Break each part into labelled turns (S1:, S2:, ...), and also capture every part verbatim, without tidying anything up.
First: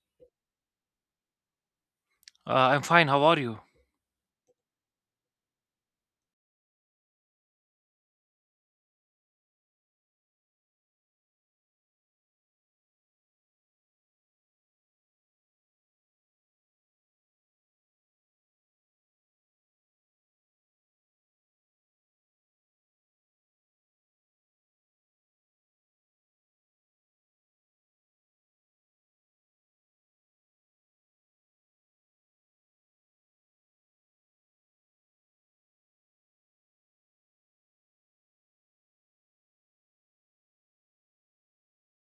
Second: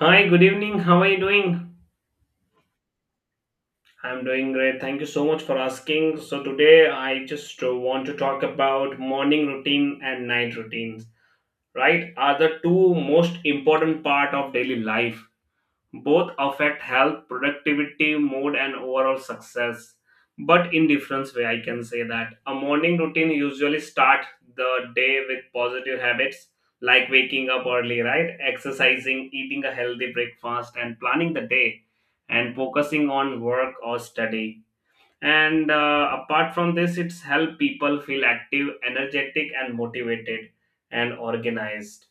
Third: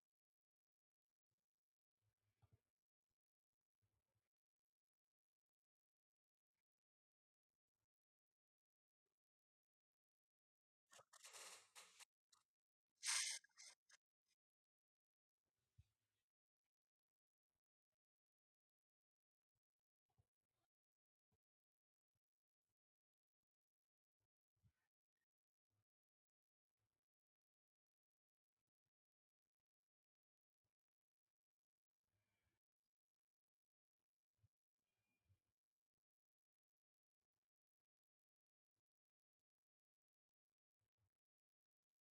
S1: Hi, good evening. How are you doing?
S2: Uh, I'm fine. How are you?
S1: I'm doing great. Thank you so much for asking. So, today I just uh, want to talk about morning routine and night routines, right? Are the two most important part of daily life. Both affect health, productivity, mood, and overall success, but in different way. I can say that a morning routine usually start the day with positive habits like waking up early, right? Exercising, eating a healthy breakfast, and planning the day and focusing on work or study, and uh, apart from this it's help people feel active energetic and motivated and organized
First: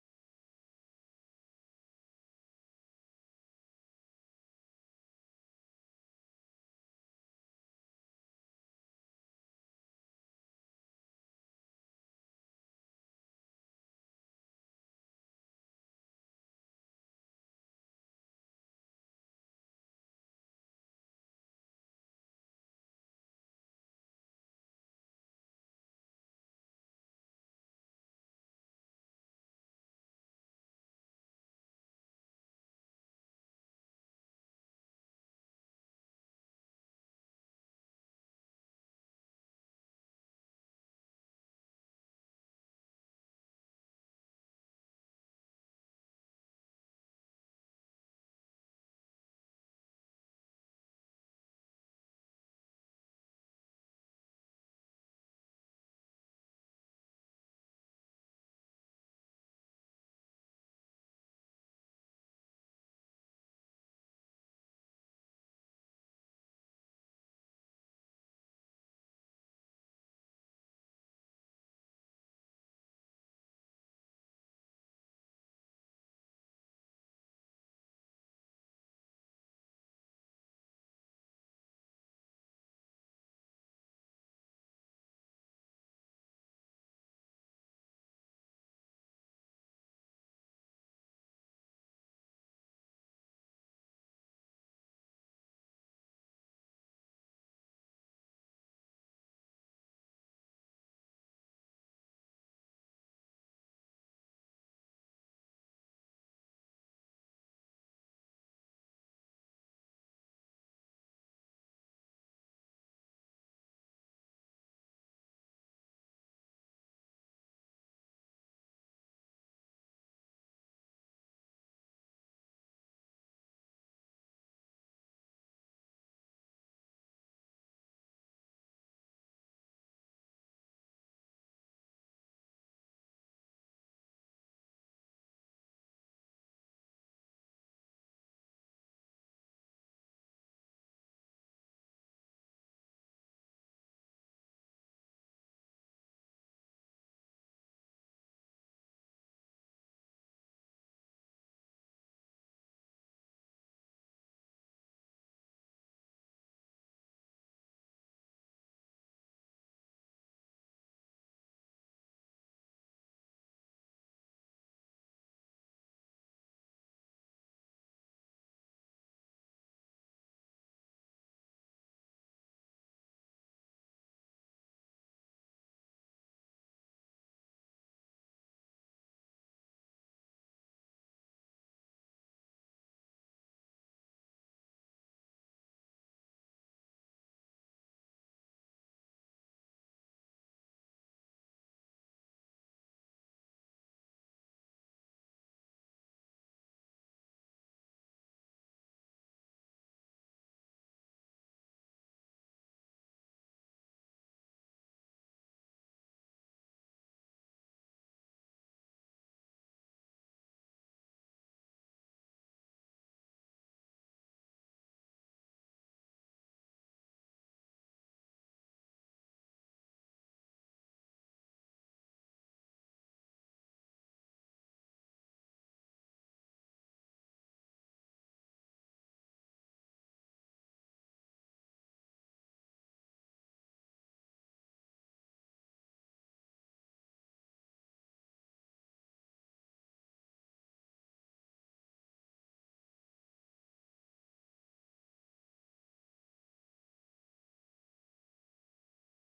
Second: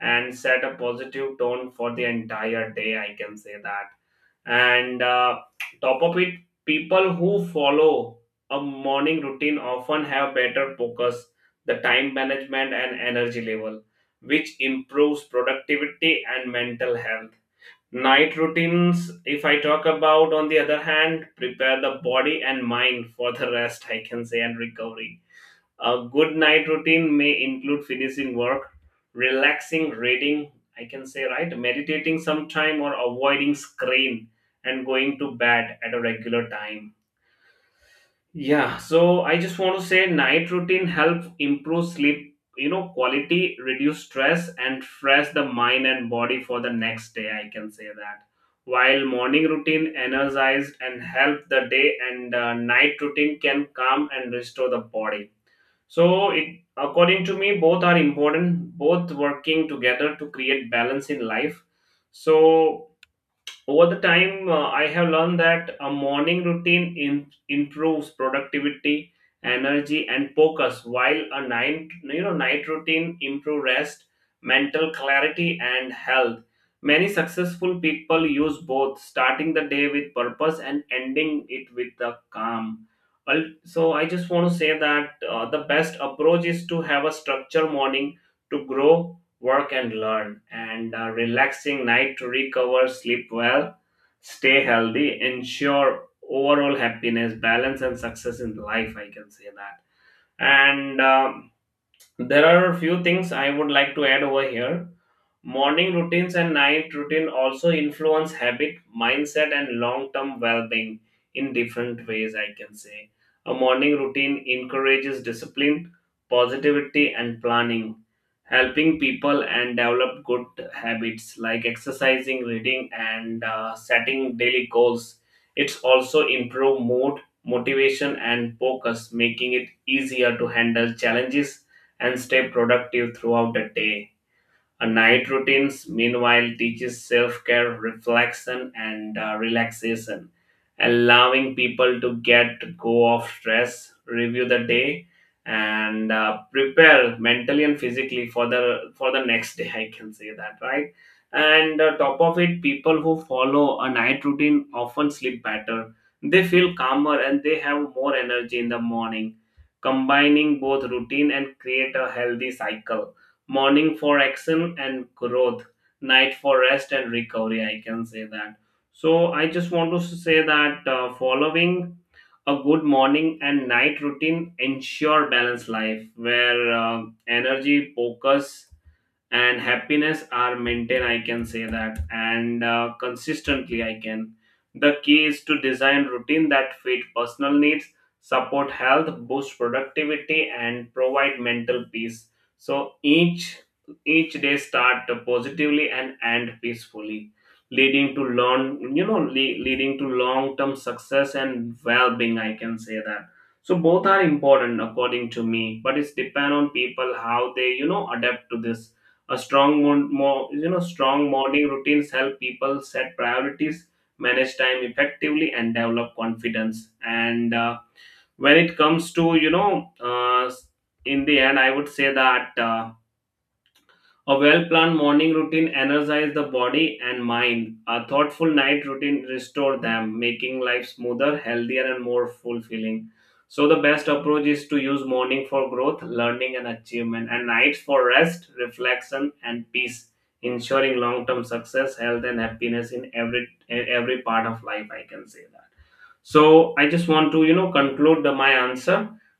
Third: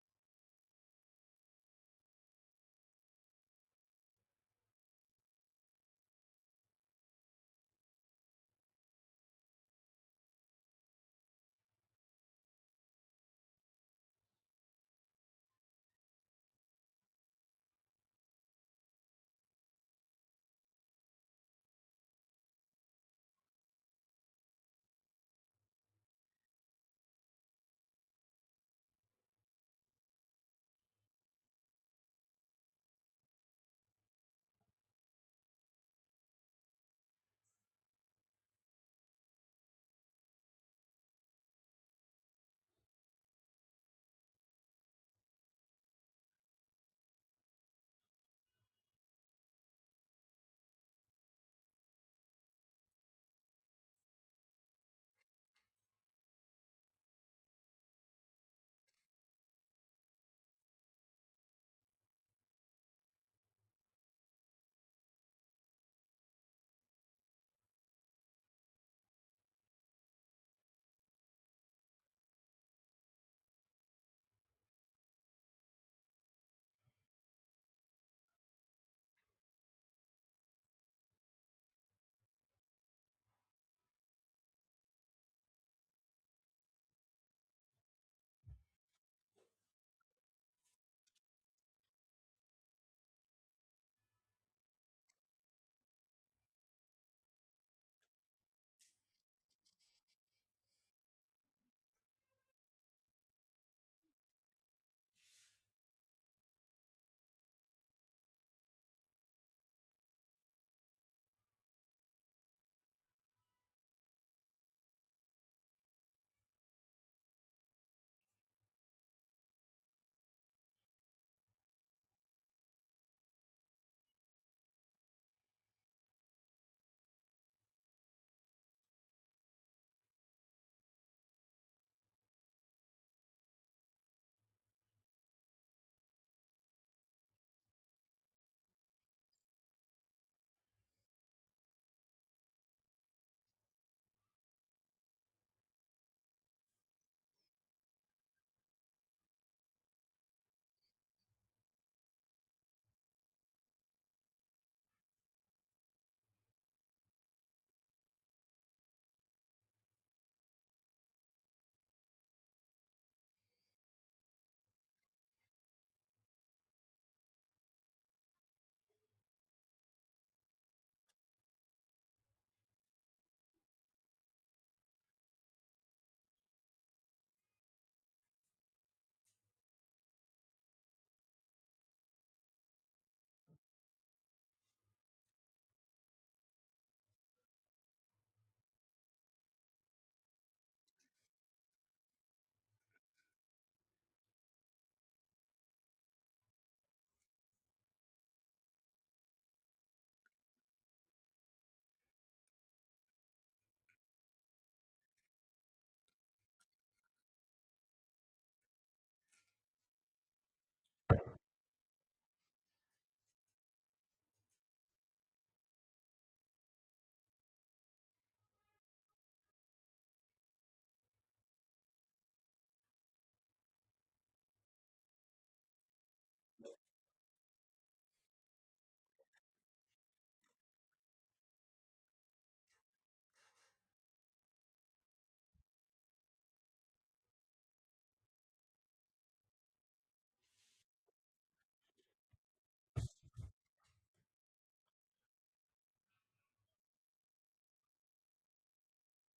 S1: and set a positive tone for the entire day, I can say that. And uh, top of it, people who follow a morning routine often have better focus, the time management and energy level, which improves productivity and mental health. Night routines, if I talk about, on the other hand, prepare the body and mind for the rest, I can say, and recovery. A good night routine may include finishing work, relaxing, reading, I can say, right, meditating sometime, or avoiding screen and going to bed at a regular time. Yeah, so I just want to say night routine help improve sleep, you know, quality, reduce stress, and fresh the mind and body for the next day. I can say that. While morning routine energized and help the day, and uh, night routine can calm and restore the body. So, it according to me, both are important. Both working together to create balance in life. So over the time uh, I have learned that a morning routine in, improves productivity, energy and focus, while a night you know night routine improve rest, mental clarity and health. Many successful people use both, starting the day with purpose and ending it with the calm. Al- so I just want to say that uh, the best approach is to have a structured morning to grow, work and learn, and a relaxing night to recover, sleep well, stay healthy, ensure overall happiness, balance, and success in life. I can say that. And um, there are a few things I would like to add over here. Morning routines and night routine also influence habit, mindset, and long term well being in different ways, I can say. A morning routine encourages discipline, positivity, and planning, helping people and develop good habits like exercising, reading, and uh, setting daily goals. It's also improve mood, motivation, and focus, making it easier to handle challenges and stay productive throughout the day. A night routines, meanwhile, teaches self care, reflection, and uh, relaxation, allowing people to get go of stress, review the day, and uh, prepare mentally and physically for the for the next day. I can say that, right. And uh, top of it, people who follow a night routine often sleep better. They feel calmer and they have more energy in the morning. Combining both routine and create a healthy cycle, morning for action and growth, night for rest and recovery, I can say that. So I just want to say that uh, following a good morning and night routine ensure balanced life where uh, energy, focus and happiness are maintained, I can say that, and uh, consistently I can. The key is to design routine that fit personal needs, support health, boost productivity and provide mental peace, so each each day start positively and end peacefully, leading to long you know le- leading to long term success and well-being, I can say that. So both are important according to me, but it's depend on people how they you know adapt to this. A strong, mon- mo- you know, strong morning routines help people set priorities, manage time effectively, and develop confidence. And uh, when it comes to, you know, uh, in the end, I would say that. Uh, a well planned morning routine energizes the body and mind. A thoughtful night routine restores them, making life smoother, healthier, and more fulfilling. So, the best approach is to use morning for growth, learning, and achievement, and nights for rest, reflection, and peace, ensuring long term success, health, and happiness in every, every part of life. I can say that. So I just want to, you know, conclude the- my answer,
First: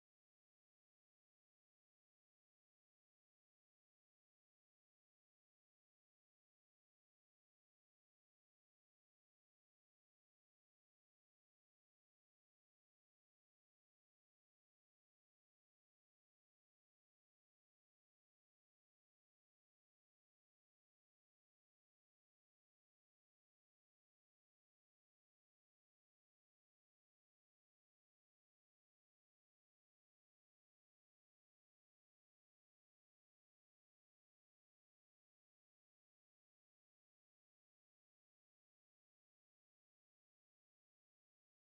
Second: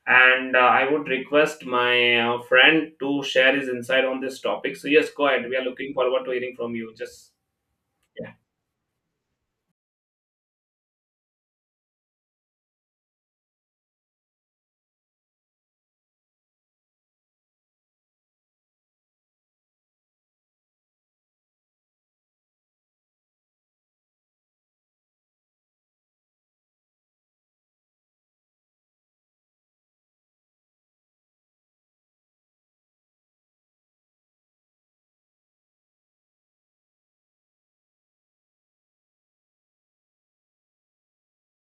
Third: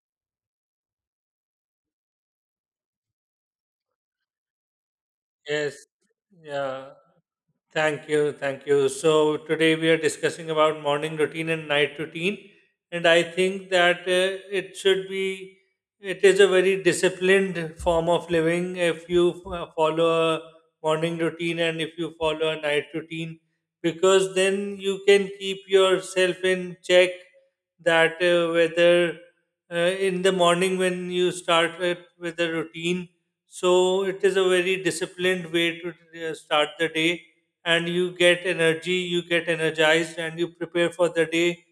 S1: and uh, I would request my uh, friend to share his insight on this topic. So yes, go ahead. We are
S3: Yes,
S1: looking forward to hearing from
S3: yeah,
S1: you. Just
S3: thank you, thank you. So today we are discussing about morning routine and night routine, and I think that uh, it should be it is a very disciplined form of living if you f- uh, follow a morning routine and if you follow a night routine because then you can keep yourself in check that uh, whether uh, in the morning when you start with, with a routine. So it is a very disciplined way to uh, start the day, and you get energy, you get energized, and you prepare for the day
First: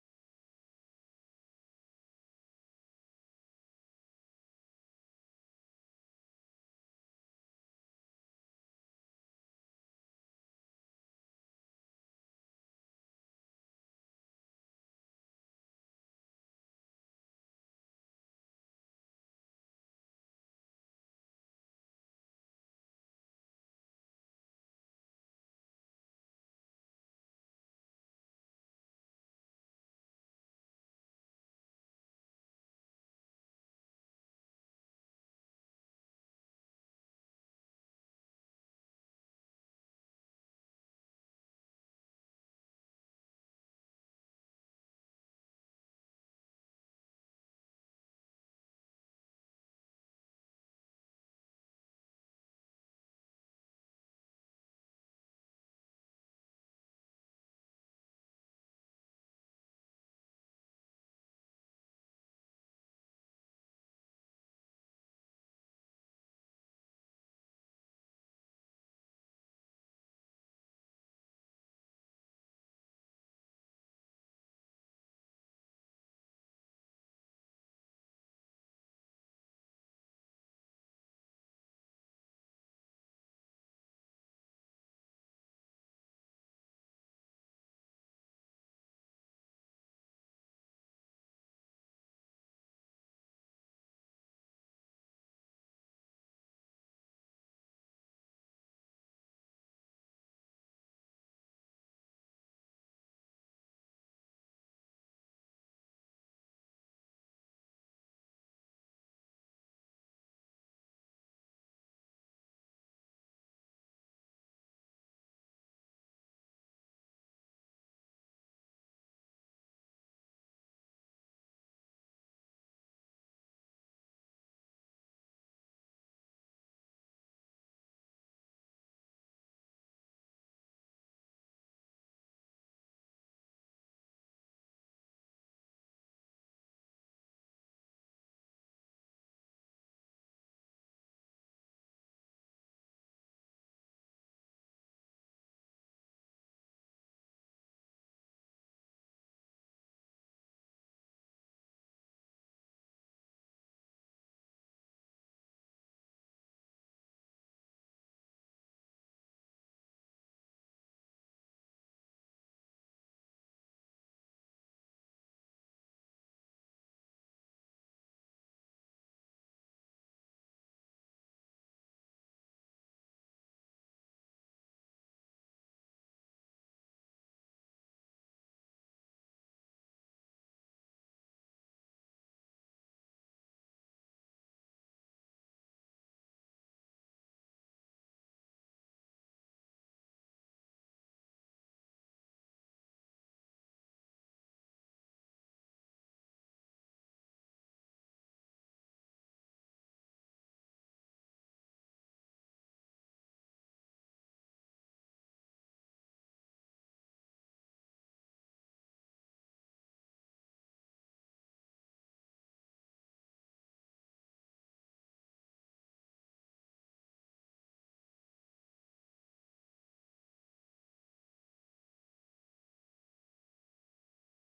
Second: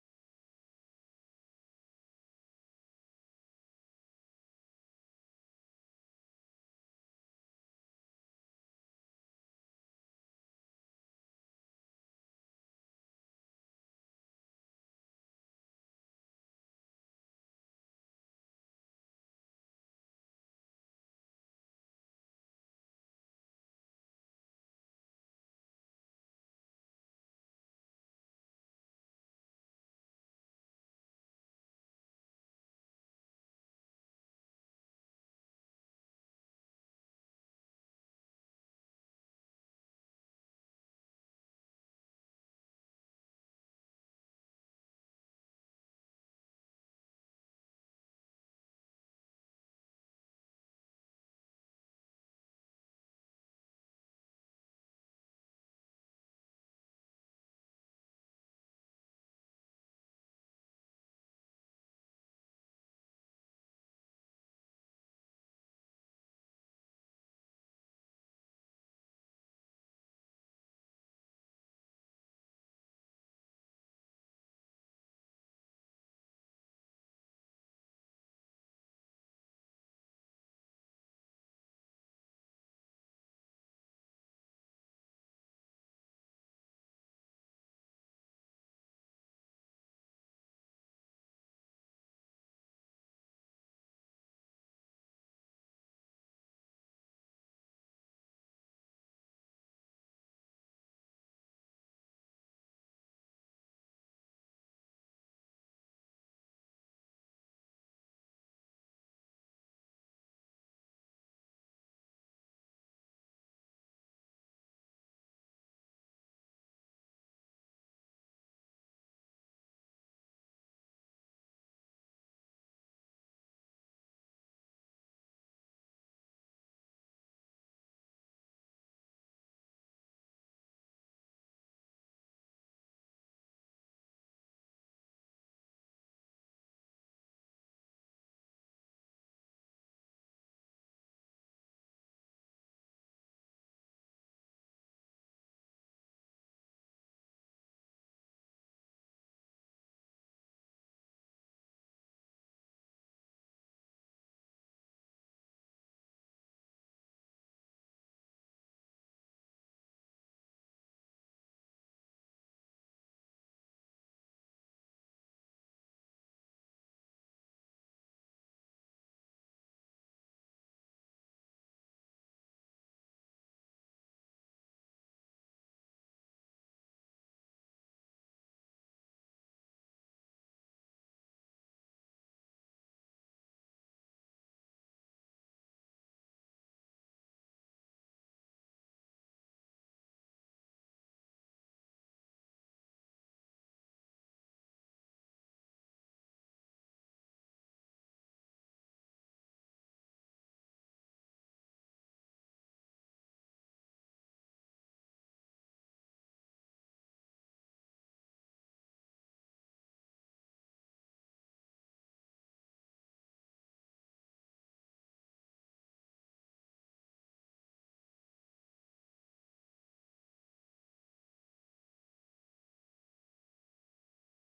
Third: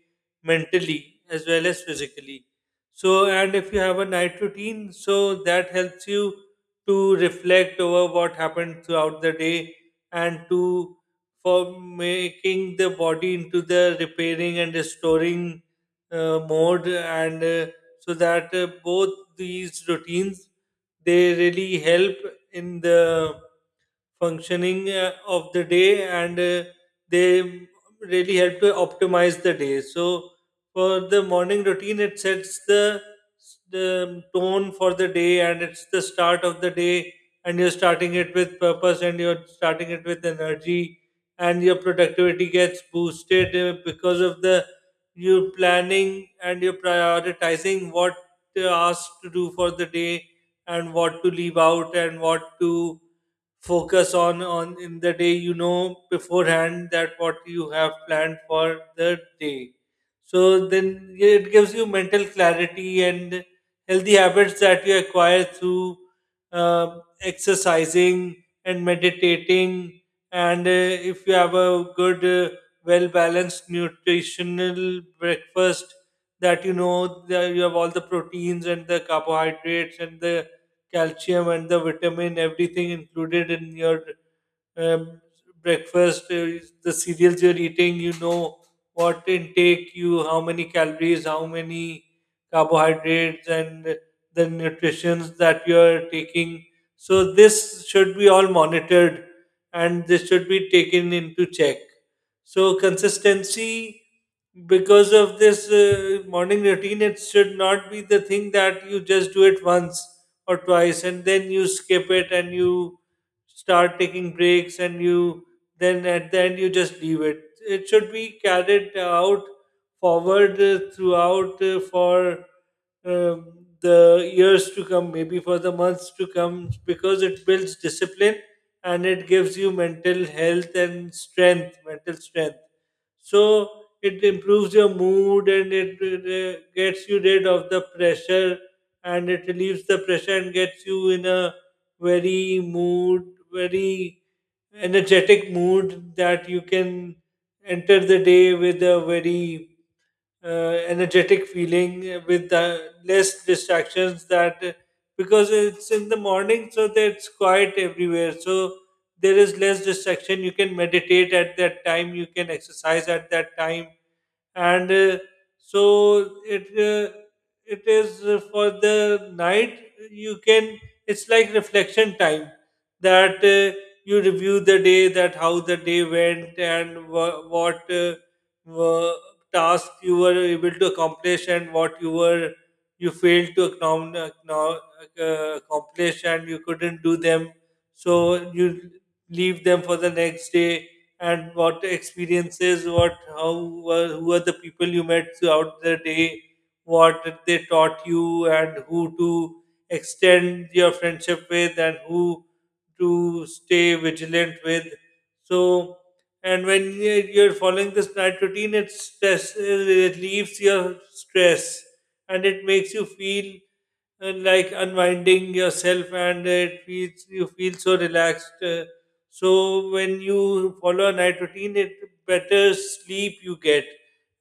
S3: mentally as well as physically. So, and if you have a night routine, so that helps you to reflect over what happened throughout the day, and to for making the body into the repairing and restoring uh, mode. And uh, so that uh, Both these routines, they really help in the functioning uh, of the day, and uh, they really help to optimize the day. So for the morning routine, it sets the, the tone for the day, and it's the start of the day, and you're starting it with purpose, and you're starting it with energy, and your productivity gets boosted uh, because of the you're planning and you're prioritizing what uh, asked to do for the day, and what to leave out, and what to focus on on in the day. You know beforehand that what you have planned for the day, so then it gives you mental clarity and healthy habits that you acquire through uh, exercising and meditating. And uh, if you have a good uh, well balanced nutritional breakfast, that you know that you have all the proteins and the carbohydrates and the calcium and the vitamin everything included in your um, breakfast, uh, the cereals you're eating, you know what intake you, how many calories, how many carbohydrates, and the nutritions that you're taking. So this should be all monitored, and this should be taken into check. So consistency, because of this uh, morning routine, it should not be the thing that you just do it once or twice and then you skip it and you start taking breaks, and you then at the end you just leave it. It should be carried out forward uh, throughout uh, for um, the years to come, maybe for the months to come, because it builds discipline and it gives you mental health and strength, mental strength. So it improves your mood and it uh, gets you rid of the pressure, and it relieves the pressure and gets you in a very mood, very energetic mood, that you can enter the day with a very uh, energetic feeling uh, with uh, less distractions. That because it's in the morning, so that it's quiet everywhere, so there is less distraction. You can meditate at that time, you can exercise at that time. And uh, so it uh, It is uh, for the night, you can, it's like reflection time. That uh, You review the day, that how the day went and wha- what uh, wha- task you were able to accomplish and what you were you failed to acknow- acknow- uh, accomplish and you couldn't do them. So you leave them for the next day. And what experiences, what how were who are the people you met throughout the day, what they taught you, and who to extend your friendship with, and who to stay vigilant with. So, and when you- you're following this night routine, it stress it relieves your stress, and it makes you feel uh, like unwinding yourself, and it feels you feel so relaxed. Uh, so when you follow a night routine, it better sleep you get.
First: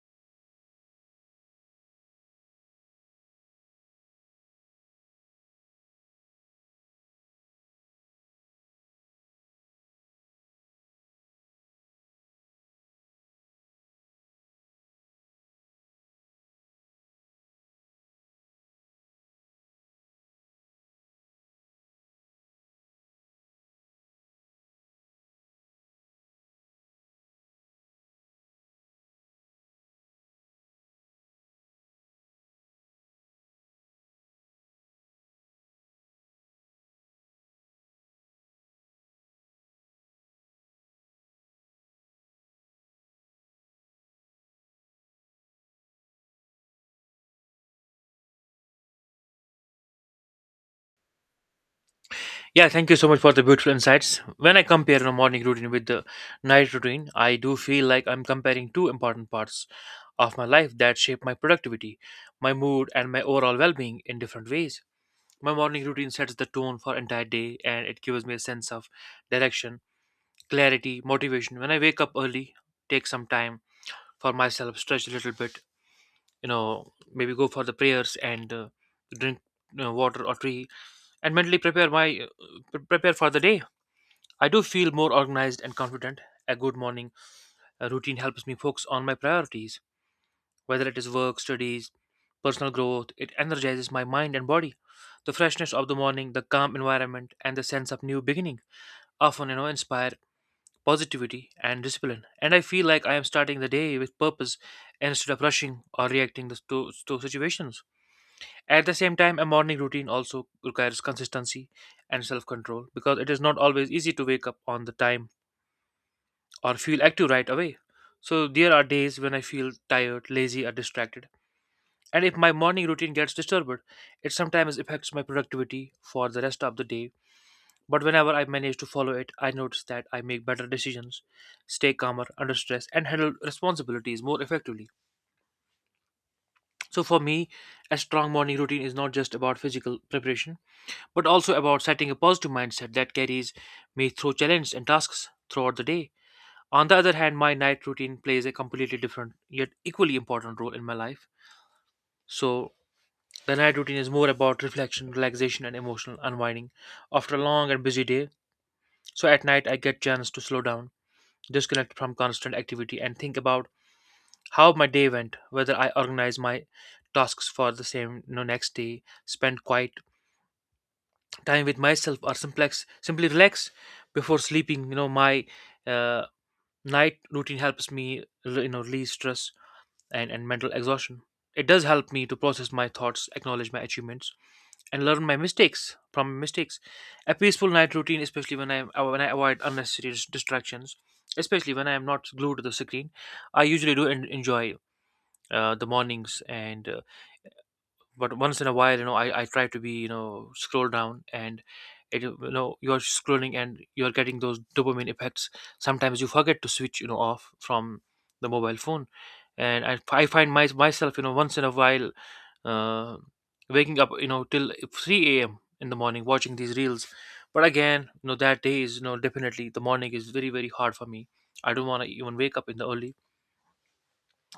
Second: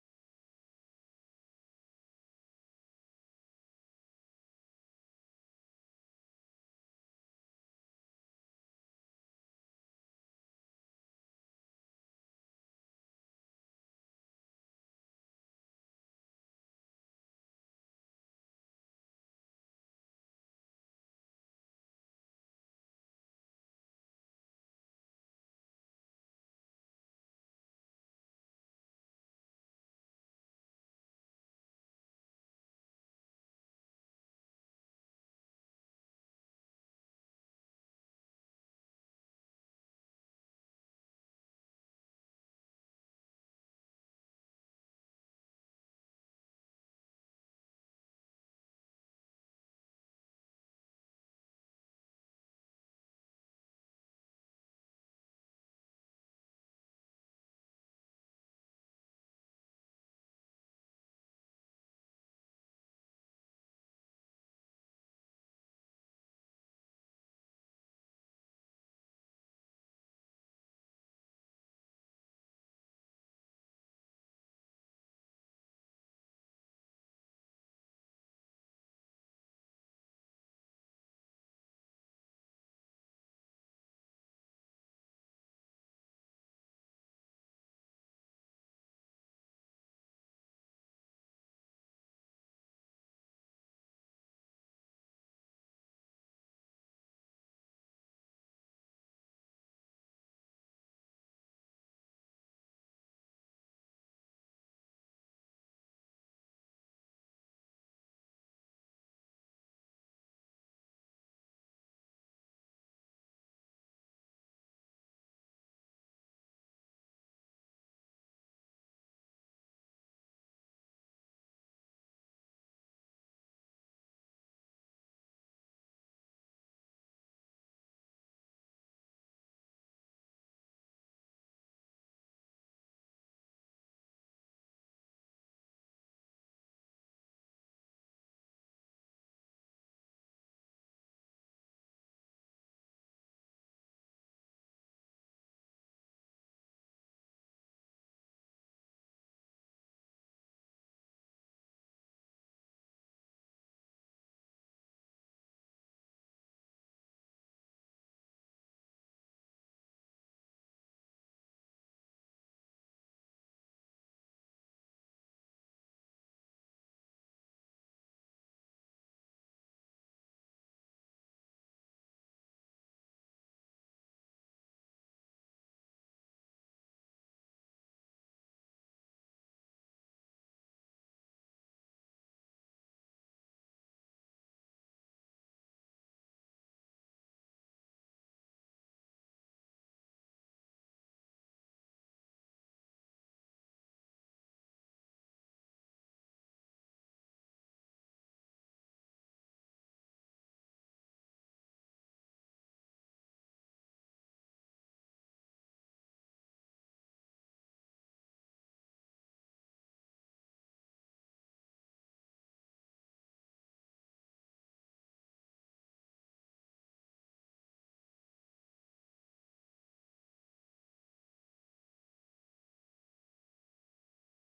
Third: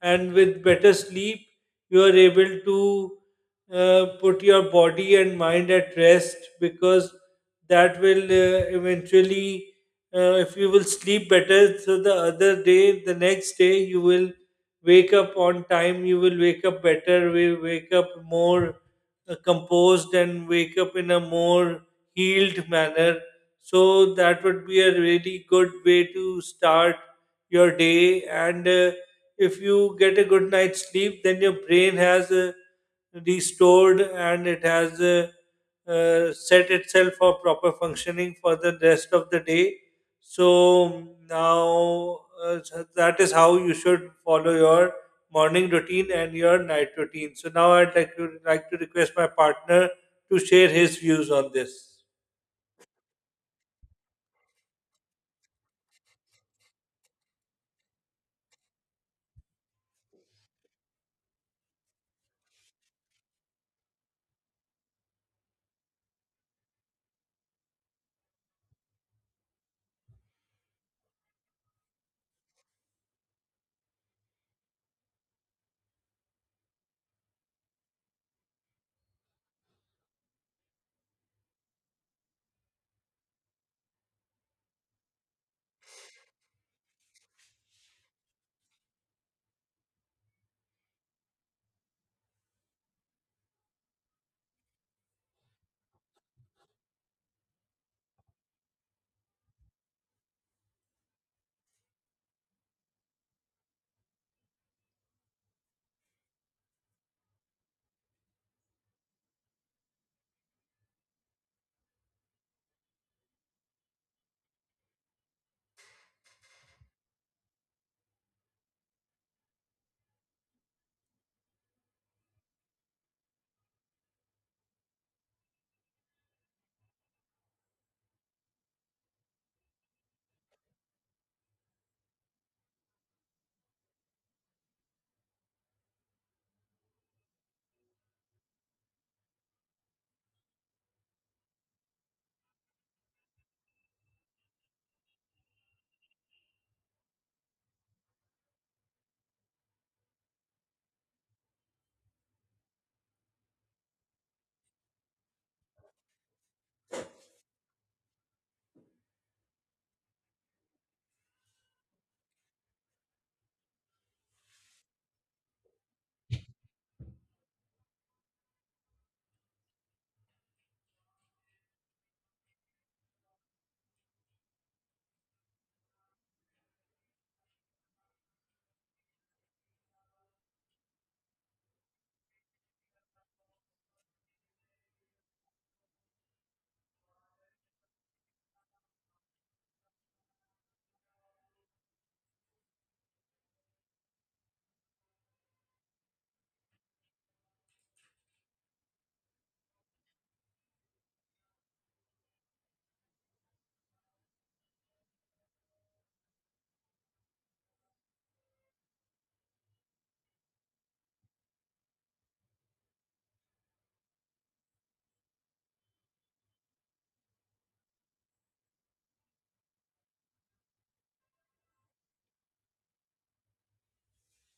S3: And with better sleep, you are able to uh, put your body and mind at rest, because that will uh, eventually, uh, if you will sleep better, so the other day, the next day, you will wake up on time. You will wake up better. We wake up more uh, composed and wake up in a more healed manner. So that would be a really good way to start your day. And uh, If you get a good night's sleep, then your brain has uh, restored and it has uh, uh, set itself for proper functioning for the rest of the day. So now uh, so that is how you should follow your morning routine and your night routine. So now I'd like to like to request my partner to share his views on this.
S2: Yeah, thank you so much for the beautiful insights. When I compare a morning routine with the night routine, I do feel like I'm comparing two important parts of my life that shape my productivity, my mood, and my overall well being in different ways. My morning routine sets the tone for entire day and it gives me a sense of direction, clarity, motivation. When I wake up early, take some time for myself, stretch a little bit, you know, maybe go for the prayers and uh, drink you know, water or tea and mentally prepare my uh, prepare for the day. I do feel more organized and confident. A good morning uh, routine helps me focus on my priorities, whether it is work, studies, personal growth. It energizes my mind and body. The freshness of the morning, the calm environment, and the sense of new beginning often, you know, inspire positivity and discipline. And I feel like I am starting the day with purpose instead of rushing or reacting to, to situations. At the same time, a morning routine also requires consistency and self control because it is not always easy to wake up on the time or feel active right away. So, there are days when I feel tired, lazy, or distracted. And if my morning routine gets disturbed, it sometimes affects my productivity for the rest of the day. But whenever I manage to follow it, I notice that I make better decisions, stay calmer under stress, and handle responsibilities more effectively. So for me, a strong morning routine is not just about physical preparation, but also about setting a positive mindset that carries me through challenges and tasks throughout the day. On the other hand, my night routine plays a completely different yet equally important role in my life. So, the night routine is more about reflection, relaxation, and emotional unwinding after a long and busy day. So, at night, I get chance to slow down, disconnect from constant activity, and think about how my day went, whether I organized my tasks for the same you know, next day, spent quiet time with myself, or simplex simply relax before sleeping. You know, my uh, night routine helps me re- you know release stress and, and mental exhaustion. It does help me to process my thoughts, acknowledge my achievements, and learn my mistakes from mistakes. A peaceful night routine, especially when I when I avoid unnecessary dis- distractions, especially when I am not glued to the screen, I usually do en- enjoy uh, the mornings and uh, but once in a while you know i, I try to be you know scroll down and it, you know you're scrolling and you're getting those dopamine effects sometimes you forget to switch you know off from the mobile phone and i, I find my, myself you know once in a while uh, waking up you know till three a.m in the morning watching these reels but again you know that day is you know definitely the morning is very very hard for me. I don't want to even wake up in the early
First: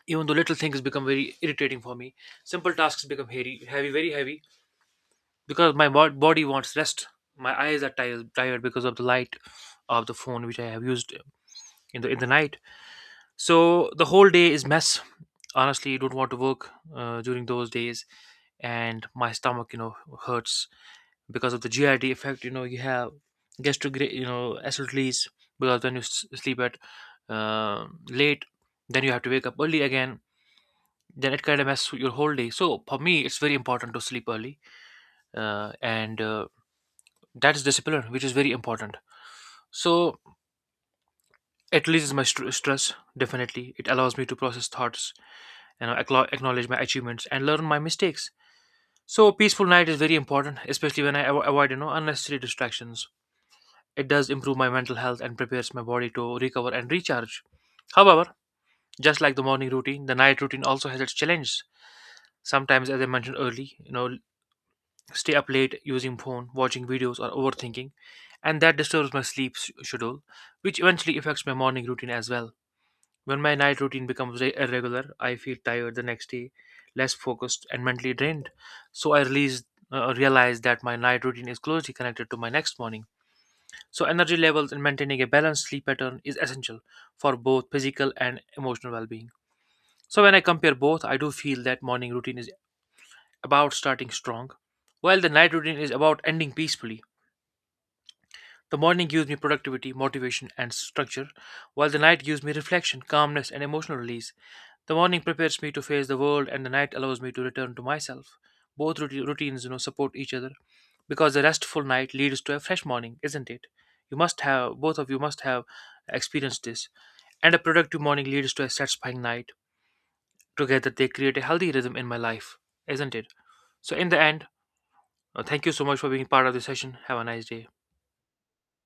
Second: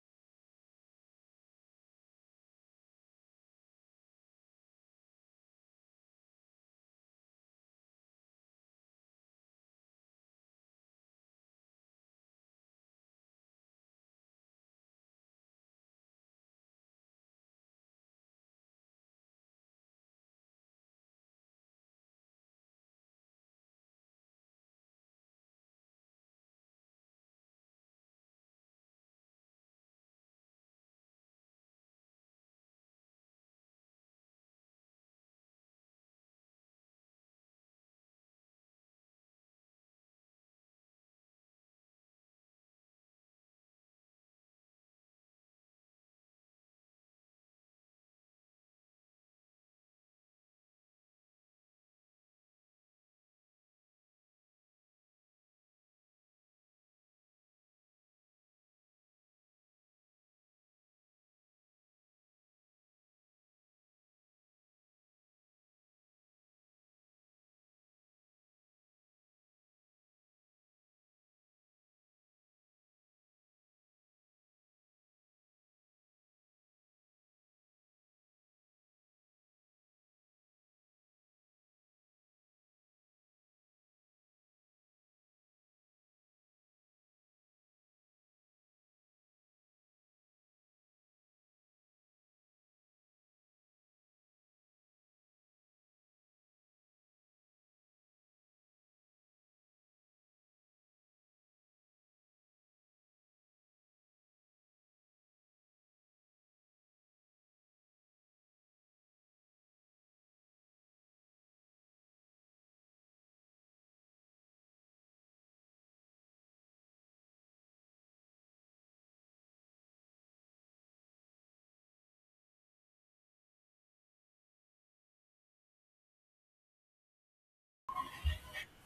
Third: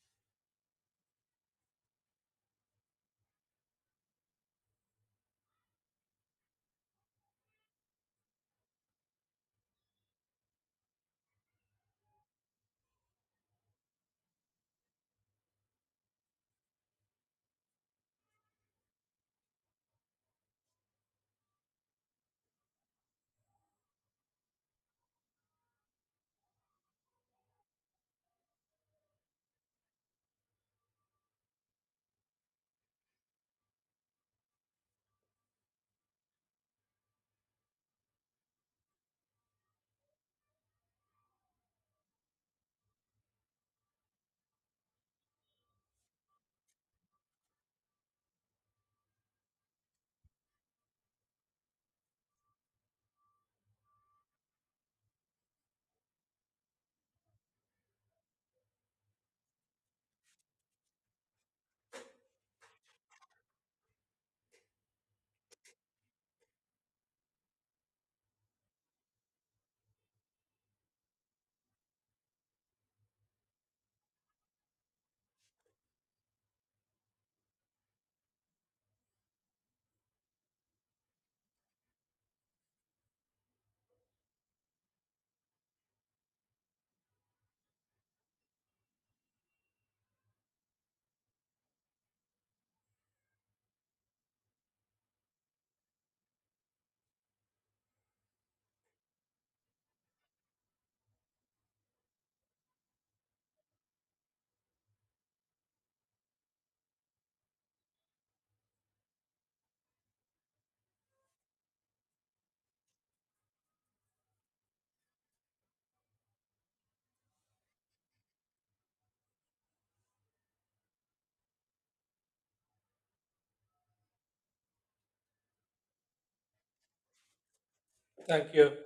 S2: even though little things become very irritating for me. Simple tasks become heavy, heavy, very heavy because my bod- body wants rest. My eyes are tired, tired because of the light of the phone which I have used in the in the night. So the whole day is mess. Honestly, I don't want to work uh, during those days, and my stomach, you know, hurts because of the G I D effect. You know, you have gastro, you know, acid release because when you s- sleep at uh, late, then you have to wake up early again. Then it kind of messes with your whole day. So for me, it's very important to sleep early, uh, and uh, that is discipline, which is very important. So it releases my str stress, definitely. It allows me to process thoughts, you know, acknow- acknowledge my achievements and learn my mistakes. So a peaceful night is very important, especially when I avo- avoid, you know, unnecessary distractions. It does improve my mental health and prepares my body to recover and recharge. However, just like the morning routine, the night routine also has its challenges. Sometimes, as I mentioned early, you know, stay up late using phone, watching videos, or overthinking, and that disturbs my sleep s- schedule, which eventually affects my morning routine as well. When my night routine becomes re- irregular, I feel tired the next day, less focused, and mentally drained. So I release, uh, realize that my night routine is closely connected to my next morning. So energy levels and maintaining a balanced sleep pattern is essential for both physical and emotional well-being. So when I compare both, I do feel that morning routine is about starting strong, while the night routine is about ending peacefully. The morning gives me productivity, motivation, and structure, while the night gives me reflection, calmness, and emotional release. The morning prepares me to face the world, and the night allows me to return to myself. Both routi- routines, you know, support each other because a restful night leads to a fresh morning, isn't it? You must have both of you must have experienced this, and a productive morning leads to a satisfying night. Together, they create a healthy rhythm in my life, isn't it? So, in the end, uh, thank you so much for being part of this session. Have a nice day.
S3: Thank you.